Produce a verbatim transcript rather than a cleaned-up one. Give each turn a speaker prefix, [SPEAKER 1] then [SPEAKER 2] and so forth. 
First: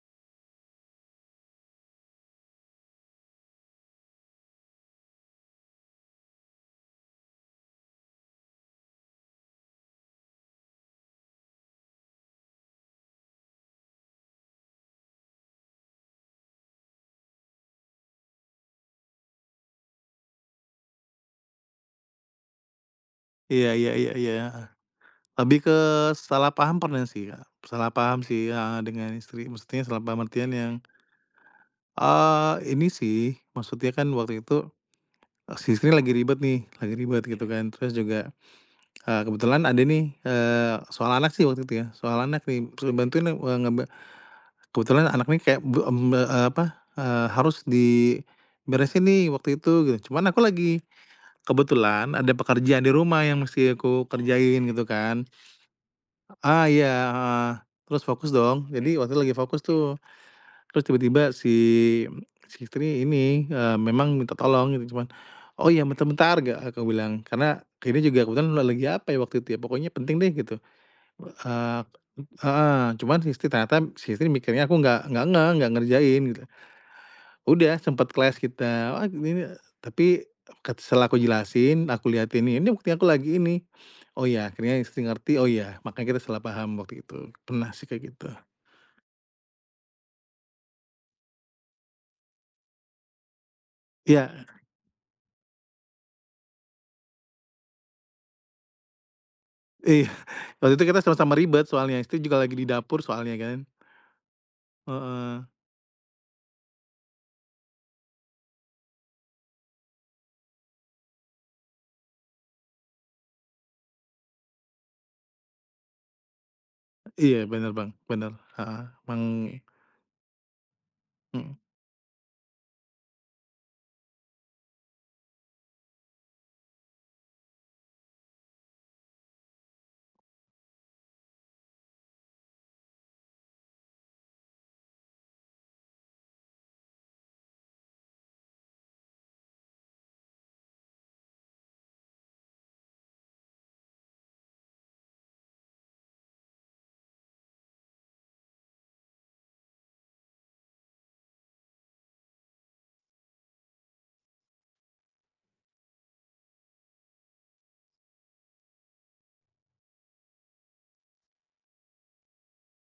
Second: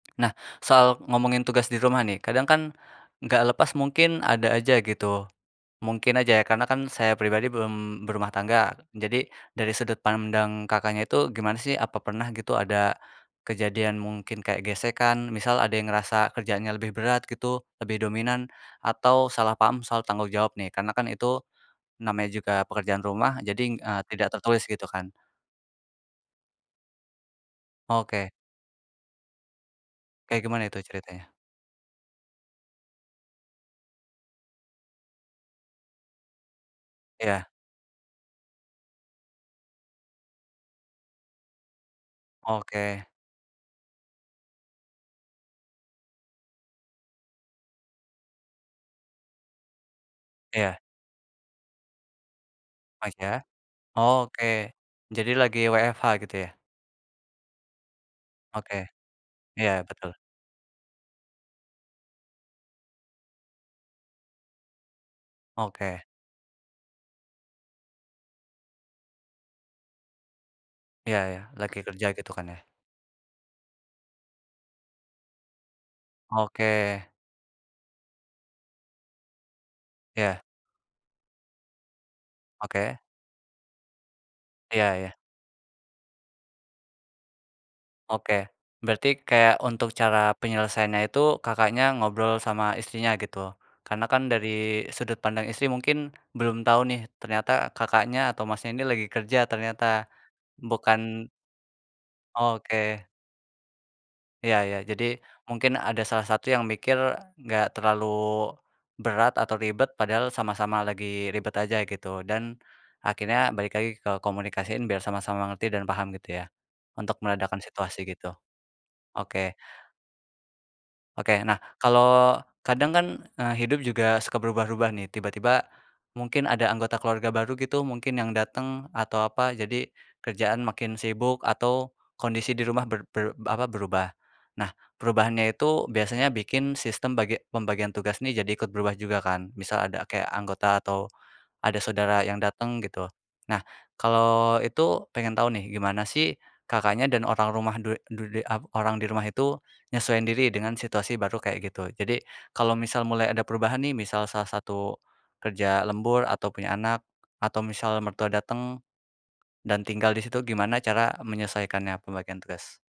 [SPEAKER 1] Nah, soal ngomongin tugas di rumah nih. Kadang kan nggak lepas, mungkin ada aja gitu. Mungkin aja ya, karena kan saya pribadi belum berumah tangga. Jadi, dari sudut pandang Kakaknya itu gimana sih? Apa pernah gitu ada, kejadian, mungkin kayak gesekan, misal ada yang ngerasa kerjaannya lebih berat gitu, lebih dominan, atau salah paham soal tanggung jawab nih, karena kan itu namanya juga pekerjaan rumah,
[SPEAKER 2] Iya
[SPEAKER 1] jadi ng
[SPEAKER 2] iya
[SPEAKER 1] eee,
[SPEAKER 2] iya iya.
[SPEAKER 1] tidak tertulis
[SPEAKER 2] Heeh.
[SPEAKER 1] gitu kan.
[SPEAKER 2] Lebih ke, salah paham pernah sih ya, salah paham
[SPEAKER 1] Oke.
[SPEAKER 2] sih heeh, dengan istri. Maksudnya, salah paham,
[SPEAKER 1] Oke,
[SPEAKER 2] artian
[SPEAKER 1] gimana
[SPEAKER 2] yang
[SPEAKER 1] itu ceritanya?
[SPEAKER 2] eee, ini sih. Maksudnya kan, waktu itu si istri lagi ribet nih, lagi ribet gitu
[SPEAKER 1] Iya.
[SPEAKER 2] kan. Terus juga eee, kebetulan ada nih, eee, soal anak sih waktu itu, ya, soal anak nih. Suruh
[SPEAKER 1] Oke.
[SPEAKER 2] bantuin na wa ngeba kebetulan anak nih kayak, bu mmm, ba eee, apa, eee, harus diberesin nih waktu itu, geu. Cuman, aku
[SPEAKER 1] Iya.
[SPEAKER 2] lagi, kebetulan ada pekerjaan di rumah
[SPEAKER 1] paisya.
[SPEAKER 2] yang masih aku kerjain
[SPEAKER 1] Oke,
[SPEAKER 2] gitu kan.
[SPEAKER 1] jadi lagi WFH gitu ya?
[SPEAKER 2] A ah, iya heeh. Terus fokus dong.
[SPEAKER 1] Oke.
[SPEAKER 2] Jadi, waktu itu lagi fokus
[SPEAKER 1] Iya
[SPEAKER 2] tuh,
[SPEAKER 1] betul.
[SPEAKER 2] terus tiba-tiba si si istri ini, eee, memang minta tolong, gitu cuman, “Oh ya,
[SPEAKER 1] Oke.
[SPEAKER 2] bentar bentar.” Gak aku bilang. Karena, ini juga aku kan la lagi apa ya waktu itu ya, pokoknya penting deh, gitu.
[SPEAKER 1] Iya iya, lagi
[SPEAKER 2] Eee, p
[SPEAKER 1] kerja gitu kan,
[SPEAKER 2] e
[SPEAKER 1] ya.
[SPEAKER 2] heeh. Cuman, si istri ternyata, si istri mikirnya aku nggak nggak ngeh, nggak ngerjain, gitu.
[SPEAKER 1] Oke.
[SPEAKER 2] Udah, sempet, clash kita, "Wah, g gini." Tapi,
[SPEAKER 1] Iya.
[SPEAKER 2] ket setelah aku jelasin, aku lihatin, "Ini buktinya
[SPEAKER 1] Oke.
[SPEAKER 2] aku lagi ini." Oh, ya, akhirnya
[SPEAKER 1] Iya
[SPEAKER 2] istri
[SPEAKER 1] iya.
[SPEAKER 2] ngerti. “Oh ya." makanya kita salah paham waktu itu. Pernah sih, kayak gitu.
[SPEAKER 1] Oke. Berarti, kayak untuk cara penyelesaiannya itu, Kakaknya ngobrol sama istrinya, gitu? Karena kan,
[SPEAKER 2] Iya,
[SPEAKER 1] dari
[SPEAKER 2] eh.
[SPEAKER 1] sudut pandang istri mungkin, belum tahu nih, ternyata Kakaknya atau Masnya ini lagi kerja,
[SPEAKER 2] Ih.
[SPEAKER 1] ternyata.
[SPEAKER 2] Waktu itu kita
[SPEAKER 1] Bukan
[SPEAKER 2] sama-sama ribet soalnya. Istri juga lagi di dapur,
[SPEAKER 1] Oke.
[SPEAKER 2] soalnya kan.
[SPEAKER 1] Ya ya. Jadi,
[SPEAKER 2] Heeh.
[SPEAKER 1] mungkin ada salah satu yang mikir, nggak terlalu berat atau ribet, padahal sama-sama lagi ribet aja gitu. Dan akhirnya balik lagi ke komunikasiin, biar sama-sama ngerti dan paham gitu ya, untuk
[SPEAKER 2] Iya,
[SPEAKER 1] meredakan
[SPEAKER 2] bener, Bang.
[SPEAKER 1] situasi
[SPEAKER 2] Bener,
[SPEAKER 1] gitu.
[SPEAKER 2] heeh. Peng
[SPEAKER 1] Oke. Oke.
[SPEAKER 2] Mhm.
[SPEAKER 1] Nah, kalo kadang kan, eee, hidup juga suka berubah-ubah nih, tiba-tiba mungkin ada anggota keluarga baru gitu, mungkin yang datang atau apa. Jadi, kerjaan makin sibuk atau kondisi di rumah ber ber apa, berubah. Nah, perubahannya itu, biasanya bikin sistem bagi pembagian tugas nih jadi ikut berubah juga kan? Misal ada kayak anggota atau ada saudara yang datang gitu. Nah, kalau itu, pengen tahu nih, gimana sih, Kakaknya dan orang rumah du du di ap orang di rumah itu nyesuaiin diri dengan situasi baru kayak gitu. Jadi, kalau misal mulai ada perubahan nih, misal salah satu kerja lembur, atau punya anak, atau misal mertua datang dan tinggal di situ, gimana cara menyesaikannya, pembagian tugas?